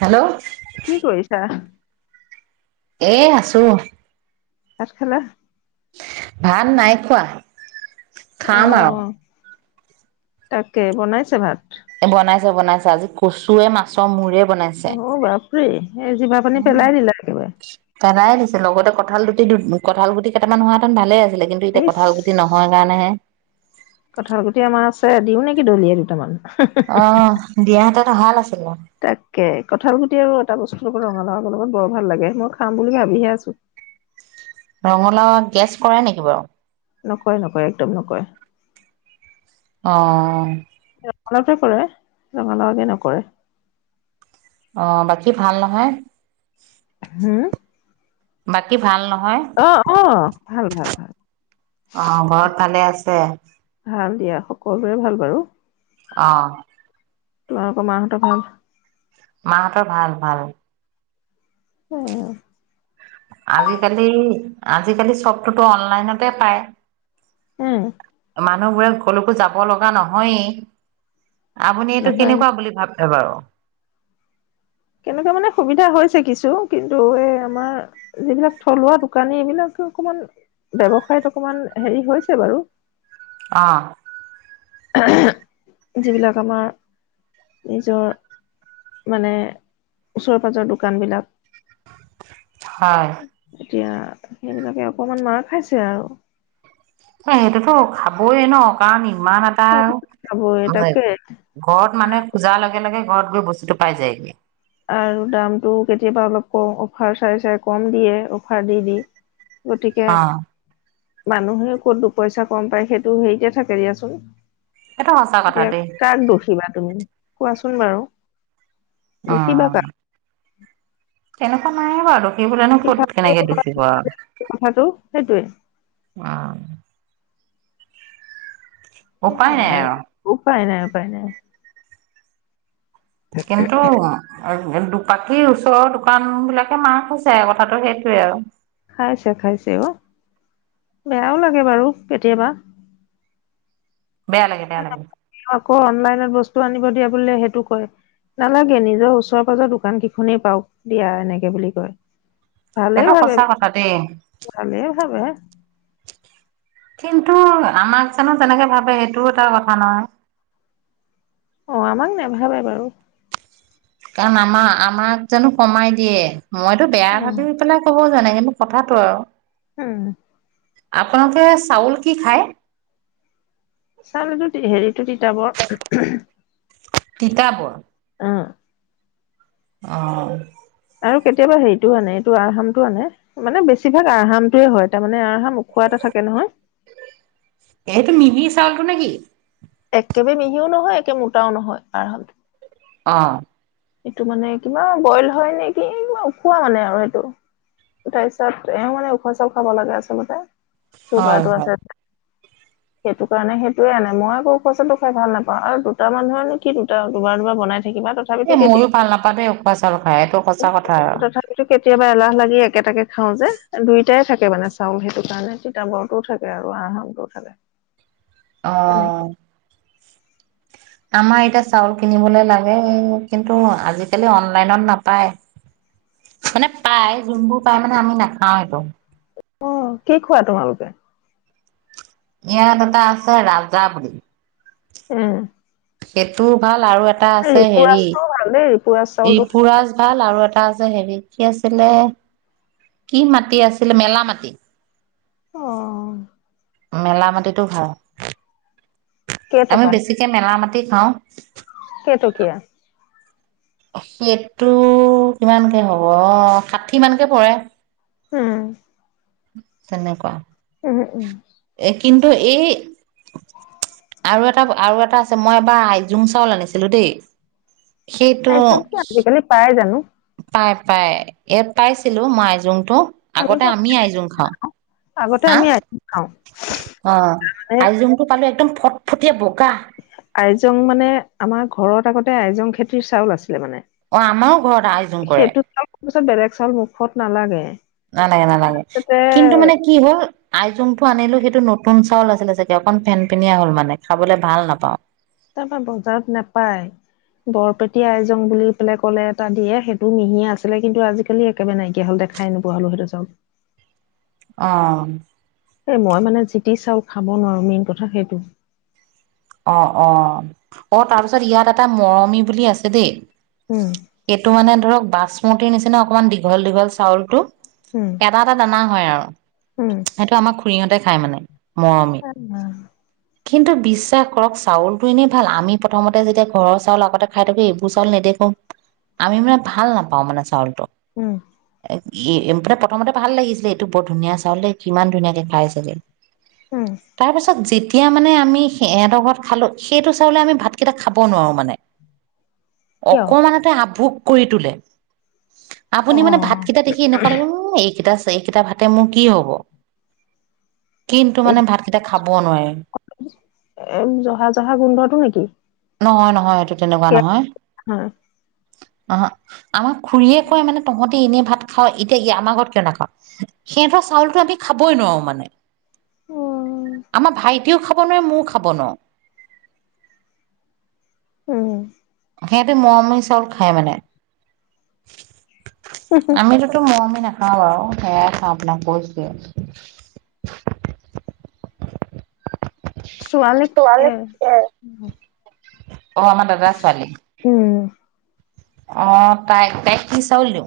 Hello কি কৰিছা? এ আছো। ভাত খালা? ভাল নাই খোৱা। খাম আৰু অ', তাকে বনাইছে ভাত? বনাইছে বনাইছে আজি কচুৱে, মাছৰ মূৰে বনাইছে অ বাপৰে, এই জিভা পানী পেলাই দিলা একেবাৰে কঁঠাগুটি কেইামান হোৱাহেতেন ভালে আছে ছিলে কিন্তু এতিয়া ইচ। কঁঠালগুটি নোহোৱা কাৰণেহে কঁঠাল গুটি আমাৰ আছে, দিওঁ নেকি দলিয়ে দুটামান অ দিয়াাহত ভাল আছে তাকে কঠাল গুতিি আৰু এটা বছৰ লগত ৰঙা ৰঙা লগত বৰ ভাল লাগে মই খাম বুলি ভাবিহে আছো ৰঙলা গেছ কৰাই নেকি বাৰু নকয় নকয় একদম নকয় অ ঙালা কৰে ৰঙালা আগে নকৰে অ বাকী ভাল নহয় হা বাকী ভাল নহয় অ অ ভাল ভাল ভাল অ ঘৰত ভালে আছে ভাল দিয়া কবে ভাল বাৰু অ তোমালোকৰ মাহঁত ভাল ততৰ ভাল ভাল উ আজিকালি আজিকালি চবটোতো অনলাইনতে পায় আহ মানুহবোৰে কলৈকো যাব লগা নহয়েই আপুনি এইটো নহয় কেনেকুৱা বুলি ভাবেছে বাৰু কেনেকুৱা মানে সুবিধা হৈছে কিছু কিন্তু এই আমাৰ যিবিলাক থলুৱা দোকানী এইবিলাক অকমান ব্য্ৱসায়ত অকমান হেৰি হৈছে বাৰু অঁ যিবিলাক আমাৰ নিজৰ মানে ওচৰে পাজৰ দোকানবিলাক হয় এতিয়া সেইবিলাকে অকমান মাৰ খাইছে আৰু এ সেইটোতো খাবয়ই ন ক ইমান এটা খাবই তাকে ঘৰত মানে পূজাৰ লগে লগে ঘৰত গৈ বস্তুতটো পাই যায়গি আৰু দামটো কেতিয়াবা অলপ ক অফাৰ চাই চাই কম দিয়ে অফাৰ দি দি গতিকে অ মানুহেও ক'ত দুপইচা কম পায় সেইটো হেৰিতে থাকে দিয়াচোন সেইটো সঁচা কথা এতিয়া দেই কাক দখিবা তুমি কোৱাচোন বাৰু অ দোষিবা কাক তেনেকুৱা নাইে বাৰু থাকিবলে নো ক'ত সিফালেও কেনেকে হয় দুখিব অঁ কথাটো সেইটোৱে উপায় সেই নাই আৰু উপায় নাই। উপায় নাই। কিন্তু। টো বাকিৰ ওচৰৰ দোকান বিলাকে মাৰ খাইছে কথাটো সেইটোৱে আৰু। খাইছে খাইছে অহ বেয়াও লাগে বাৰু কেতিয়াবা। বেয়া লাগে বেয়া লাগে। আকৌ অনলাইনত বস্তু আনিব দিয়া বুলে সেইটো কয় নালাগে নিজৰ ওচৰে পাজৰে দোকান কেইখনেই পাওক দিয়া এনেকে বুলি কয়। ভালে সেইটো ভাবে সঁচা কথা দেই ভালে ভাবে। কিন্তু আমাক জানো তেনেকে ভাবে সেইটোও এটা কথা নহয়। অহ আমাক নেভাবে বাৰু। কাৰণ আমাক আমাক জানো কমাই দিয়ে। মইতো বেয়া উম ভাবি পেলাই ক'ব। এনেকেনো কথাটো আৰু। হম। আপোনালোকে চাউল কি খায়‌‌। চাউলটোত হেৰিটো তিতাবৰ। তিতাবৰ। অহ। অহ। আৰু কেতিয়াবা হেৰিটোও আনে এইটো আৰহামটো আনে মানে বেছিভাগ আৰহামটোয়ে হয় তাৰমানে আহাম উখোৱা এটা থাকে নহয়। এইটো মিহি চাউলটো নেকি। একেবাৰে মিহিও নহয় একে মোটাও নহয় আৰহাম। অহ। এইটো মানে কিবা বইল হয় নেকি কিবা উওখোৱা মানে আৰু সেইটো তাৰ পিছত এ মানে উওখোৱা চব খাব লাগে আচলতে। হয় চুগাৰটো হয়। আছে। সেইটো কাৰণে সেইটোয়ে আনোই মই আকৌ উখোৱা চাউলটো খাই ভাল নাপাওঁ আৰু দুটা মানুহৰ নো কি দুটা দুবাৰ দুবাৰ বনাই। থাকিবা এ তথাপিতো ময়ো কেতিয়াবা। ভাল নাপাও দেই উখোৱা চাউল খাই এইটো সঁচা কথা আৰু। তথাপিতো কেতিয়াবা এলাহ লাগি একেটাকে খাও যে দুইটাই থাকে মানে চাউল সেইটো কাৰণে তিতাবৰটোও থাকে আৰু আৰহামটোও থাকে। তেনেকে অহ। আমাৰ এতিয়া চাউল কিনিবলে লাগে কিন্তু আজিকালি অনলাইনত নাপায় মানে পায় যোনবোৰ পায় মানে আমি নাখাও এইটো। অহ কি খোৱা তোমালোকে। ইয়াত এটা আছে ৰাজা বুলি। উম। সেইটোও ভাল। আৰু এটা আছে হেৰি ৰিপুৰাজটোও ভাল দেই ৰিপুৰাজ চাউলটো ৰিপুৰাজ ভাল আৰু এটা। তাৰপিছত হেৰি কি আছিলে কি মাটি আছিলে মেলা মাটি। অ মেলা মাটিটো ভাল। আমি কেইটকা বেছিকে মেলা মাটি। টি খাওঁ কেটকীয়া? সেইটটো কিমানকে হ'ব ষাঠি মানকে পৰে। উম। তেনেকুৱা। ওহো উম। এ কিন্তু এই আৰু এটা আৰু এটা আছে মই এবাৰ আইজুং চাউল আনিছিলো দেই। সেইটো আইজুংটো আজিকালি পাই জানো? পাই পাই এ পাইছিলো ম আইজুং আগতে আমিতো আমি আইজুং খাওঁ, আগতে হা আমি আইজং খাওঁ অ' মানে আইজোংটো পালো একদম ফটফটিয়া ব কা যুং মানে আমাৰ ঘৰত আগতে আইজং খেতিৰ চাউল আছে অ', আমাৰো ঘৰত আইজুং কৰে। তাৰপিছত বেলেগ চাউল মুখত নালাগে। নালাগে নালাগে তাতে কিন্তু মানে কি হ'ল আইজোংটো আনিলো সেই এইটো নতুন চাউল আছিলে চাগে অকন ফেন পিনিয়ীয়া হ'ল মানে খাবলৈ ভাল নাপাওঁ। তাৰপৰা বজাৰত নাপাই, বৰপেটি আই যং বুলি পেলাই কলে এটা দিয়ে সেইটো মিহিয়া আছিলে, কিন্তু আজিকালি একেবাৰে নাইকিয়া হ'ল দেখাই নোপোৱা হালো সেইটো চাউল। অ। এ মই মানে যিটি চাউল খাব নোৱাৰো মেইন কথা সেইটো। অ', অ', অ' তাৰপিছত ইয়াত এটা মৰমি বুলি আছে দেই। উম এইটো মানে ধৰক বাচমতিৰ নিচিনা অকণমান দীঘল দীঘল চাউলটো। উম এটা এটা দানা হয় আৰু, সেইটো আমাৰ খুৰীহঁতে খাই মানে মৰমি উ। কিন্তু বিশ্বাস কৰক চাউলটো এনে ভাল আমি প্ৰথমতে যেতিয়া ঘৰৰ চাউল আগতে খাই থাকো এইবোৰ চাউল নেদেখো, আমি মানে ভাল নাপাওঁ মানে চাউলতটো। উম। এ-এম প্ৰথমতে ভাল লাগিছিলে এইটো বৰ ধুনীয়া চাউল দে কিমান ধুনীয়াকে খাই চাগে। উম তাৰপিছত যেতি এতিয়া মানে আমি সেহেত তৰ ঘৰত খালো সেইটো চাউলে আমি ভাতকেইটা খাব নোৱাৰো মানে। কিয় অকমানতে আভুক কৰি তোলে। আপুনি মানে ভাতকেইটা দেখি এনেকুৱা লাগে, উম এক কেইটা ছেকেইটা ভাত মোৰ কি হ'ব কিন্তু অ মানে ভাতকেইটা খাব নোৱাৰে। এ জহা - জহা গোন্ধটো নেকি? নহয় - নহয় এইটো। তেনেকুৱা নহয়। হয় আহ, আমাক খুৰীয়ে কয় মানে তহত এনে ভাত খাও এতিয়া আমাৰ ঘৰত কিয় নাখাও সিহতৰ চাউলতো আমি খাবই নোৱাৰো মানে আমাৰ ভাইটিও খাব নোৱাৰে মই ও খাব নোৱাৰো। উম। সিহতে মৰমি চাউল খায় মানে। আমিততো মৰমি না হা ব সেয়া আপোনাক কৈছোৱে ছোৱালী এ [inaudible] অহ ' আমাৰ দাদাৰ ছোৱালী। উম অহ '' তাইক-তাইক কি চাউল দিও।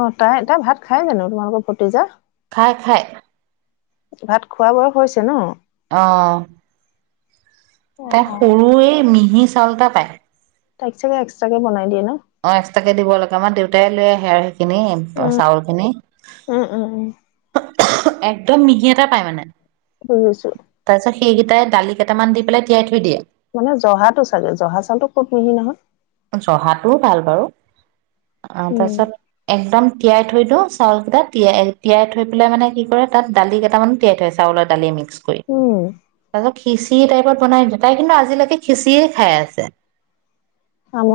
অহ 'তাই এটা ভাত খাই জানো তোমালোকৰ ভতিজা? খায়-খায়। ভাত খোৱা বোৱা হৈছে ন? অহ ', তাই সৰুয়ে মিহি চলটা পায়। তাইক চাগে এক্সট্ৰাকে বনাই দিয়ে ন? অহ ' এক্স তাকে দিব লাগে আমাৰ দেউতাই লৈ আহে আৰু কিনি উম চাউল কিনি উম উম উম একদম মিহি এটা পাই মানে শুই আছো। তাৰপিছত সেইকেইটাই দালি কেইটামান দি পেলাই তিয়াই থৈ দিয়ে। মানে জহাটো চাগে জহা চাউলটো ক'ত মিহি নহয়। জহাটোও ভাল বাৰু। অহ ' উম তৰপিছত। একদম তিয়াই থৈ দিও চাউলকেইটা তিয়াই-তিয়াই থৈ পেলাই মানে কি কৰে তাত দালি কেইটামান তিয়াই থয় চাউলৰ দালি মিক্স। উম। তাৰ পিছত খিচি টাইপত বনাইছে তাই কিন্তু আজিলৈকে খিচিয়ে খাই আছে।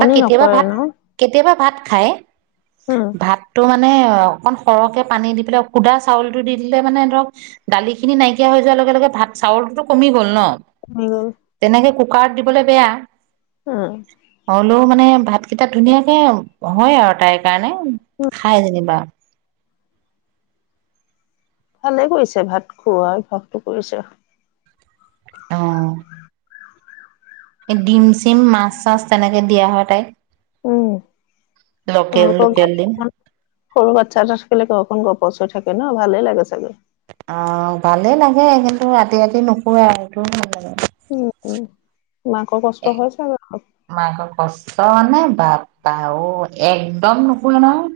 বা কেতিয়াবা নকৰে ন? ভাত - কেতিয়াবা ভাত খায়। উম ভাতটো মানে? মানে অকন সৰহকে পানী দি পেলাই সুধা চাউলটো দি দিলে মানে, ধৰক দালি খিনি নাইকিয়া হৈ যোৱাৰ লগে লগে ভাত চাউলটো কমি গ'ল নহ। হৈ গ'ল। কাৰ্ড দিবলে বেয়া। উম। হলেও মানে, ভাত কেইটা ধুনীয়াকে হয় আৰু তাইৰ কাৰণে। খাই যেনিবা? ভালে কৰিছে ভাত খুৱাই, ভাতটো কৰিছে। অহ। ডিম, চিম মাছ -চাছ তেনেক। হে দিয়া হয় তাইক। উম। লোকেল তোমালোকৰ লোকেল ঘৰত ডিম কোন, সৰু বাচ্ছা এটা থাকিলে ঘৰ খন। কচু থাকে ন ভালে লাগে চাগে। অ' ভালেই লাগে, কিন্তু ৰাতি ৰাতি নোশুৱে আৰু ভাল লাগে। উম মাকৰ কষ্ট হৈছে আৰু অলপ। চ নে বাপা অ' একদম নুশুনে নহয়।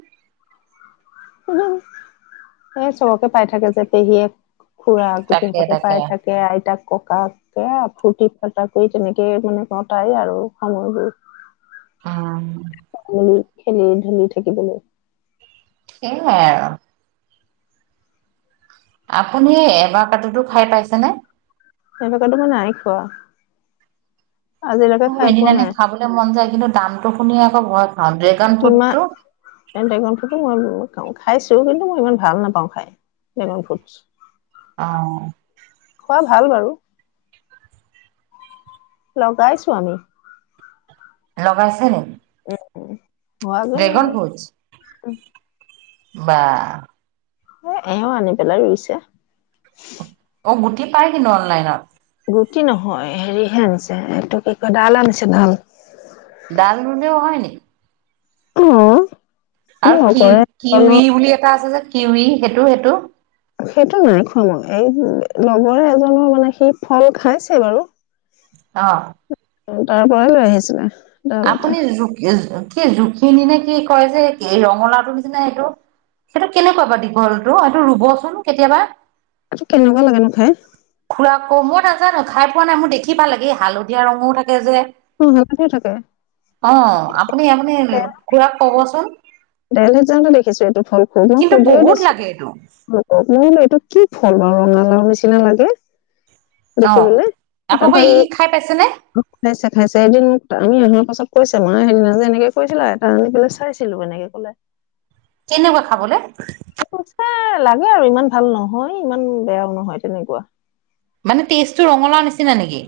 এই চবকে পাই থাকে যে, পেহীয়ে। খুৰা, তাকে গোটেইসোপাকে পাই তাকে থাকে আইতাক। ককাকে ফূৰ্তি-ফাৰ্তা কৰি তেনেকে মানে কতাই আৰু, সময়বোৰ। উম অ। খেলি, ঢেলি থাকিবলৈ। সেইয়াই আৰু আপুনি এবাকাদটো খাই পাইছেনে? এবকাদু মই নাই খোৱো। অ এনে জানে খাবলৈ মন যায়, কিন্তু দামতটো শুনি আকৌ ঘৰত। কিমা এ ড্ৰেগান ফুদটো মই। খাইছো, কিন্তু মই ইমান ভাল নাপাওঁ খাই ড্ৰেগন ফুদছ্। অ। ভাল বাৰু। লগাইছো আমি। লগাইছে নে? উম। হোৱাগে নাই। ফ্ৰুটছ বা। এ এও আনি পেলাই ৰুইছে। গুটি পাই কিনো, অনলাইনত। গুটি নহয় হেৰিহে আনিছে, এইটো কি কয় ডাল আনিছে, ডাল। উ আহ আৰু কি কিউ ই বুলি এটা আছে যে কিউৱি সেইটো সেইটো সেইটো নাই খোৱা মই এই লগৰে এজনৰ মানে সি ফল খাইছে বাৰু অ তাৰ পৰাই লৈ আহিছিলে ডাল এটা আপুনি কি জুখি নি নে কি কয় যে এই ৰঙালাওৰ নিচিনা এইেইটো সেইটো কেনেকুৱা বা দীঘল টো সটো ৰুবচোন কেতিয়াবা কেনেকুৱা লাগে নো খাই খুৰা কমত নাজানো খাই পোৱা নাই মোৰ দেখি ভাল লাগে হালধীয়া ৰঙোও থাকে যে অ হালধীয়া থাকে অ আপুনি আপুনি খুৰাকৰাক কবচোন ডাইলে যাতে দেখিছো এইটো ফল খুব মই কিন্তু সুধিয়ে বহুত দিছো লাগে এইটো মোৰ এইটো কি ফল অ ৰঙালাও নিচিনা লাগে অ দেখিবে আপোনালোকৰ তাৰপৰা ই খাই পাইছেনে খাইছে খাইছে এদিন আমি আহক চবত কছে মে সেইদিনা যে এনেকে কৈছিলা এটা আনি পেল চাইছিলো এনেকে কলে কেনেকুৱা খাবলৈ সি কৈছে লাগে আৰু ইমান ভাল নহয় ইমান বেয়াও নহয় তেনেকুৱা মানে টেষ্ট টো ৰঙালাও নিচিনা নেকি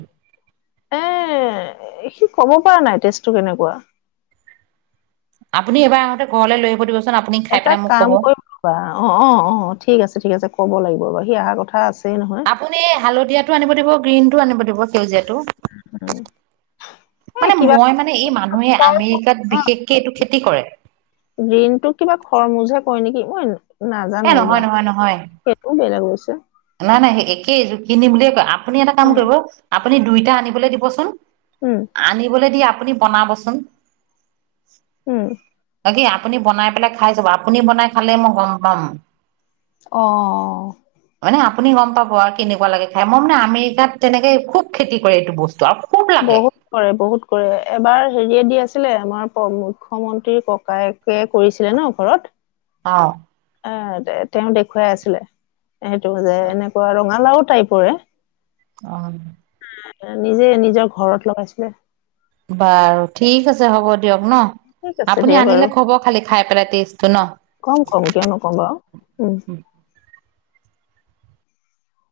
এ সি কব পৰা নাই তেজটো কেনেকুৱা আপুনি এবাৰ আহোঁতে ঘৰলৈ লৈ আহিবুতিিব এটা কাম কৰিবা অ অ অ ঠিক আছে ঠিক আছে ক'ব লিব বাৰু সি অহাৰ কথা আছে আপুনি হালধীয়াটো আনিব দিব গ্ৰীণ আনিব দিব সেজীয় এ মানে কিবা মই মানে এই মানুহে আমেৰিকাত অ', বিশেষকে এইটো খেতি কৰে গ্ৰীণটো কিবা খৰমুজহে কয় নেকি মই এ নাজানো নহয় ৰবা নহয় নহয় সেইটোও বেলেগৈ হৈছে নহয় নাই একেই জোৰ কিনম বুলিয়ে কয় আপুনি এটা কাম উম, কৰিব আপুনি দুইটা আনিবলৈ দিবচোন উম, আনিবলৈ দিিয় আ আপুনি বনাবচোন উম, আাকি আপুনি বনাই পেলাই চাব আপুনি বনাই খালেই মই গম বাম অ'। মানে আপুনি গম পাব আৰু কেনেকুৱা লাগে খাই, মই মানে আমেৰিকাত তেনেকে খুব খেতি কৰে এইটো বস্তু, আৰু খুব লাগে বহুত কৰে, বহুত কৰে, এবাৰ হেৰিয়ে দি আছ ছিলে, আমাৰ প্ৰ-মুখ্যমন্ত্ৰীৰ ককায়েকে কৰিছিলে ন ঘৰত। অঁ। এ, তে-তেওঁ দেখুৱাই আছিলে, সেইটো যে, এনেকুৱা ৰঙালাও টাইপৰে। অঁ'। নিজে নিজৰ ঘৰত লগাইছিলে। বাৰু ঠিক আছে, হ'ব দিয়ক, ন? ঠিক আছে আপুনি দিয়া বাৰু আনিলে ক'ব খালি, খাই পেলাই টেষ্টটো ন? কম কম কিয় নকম বাৰু উম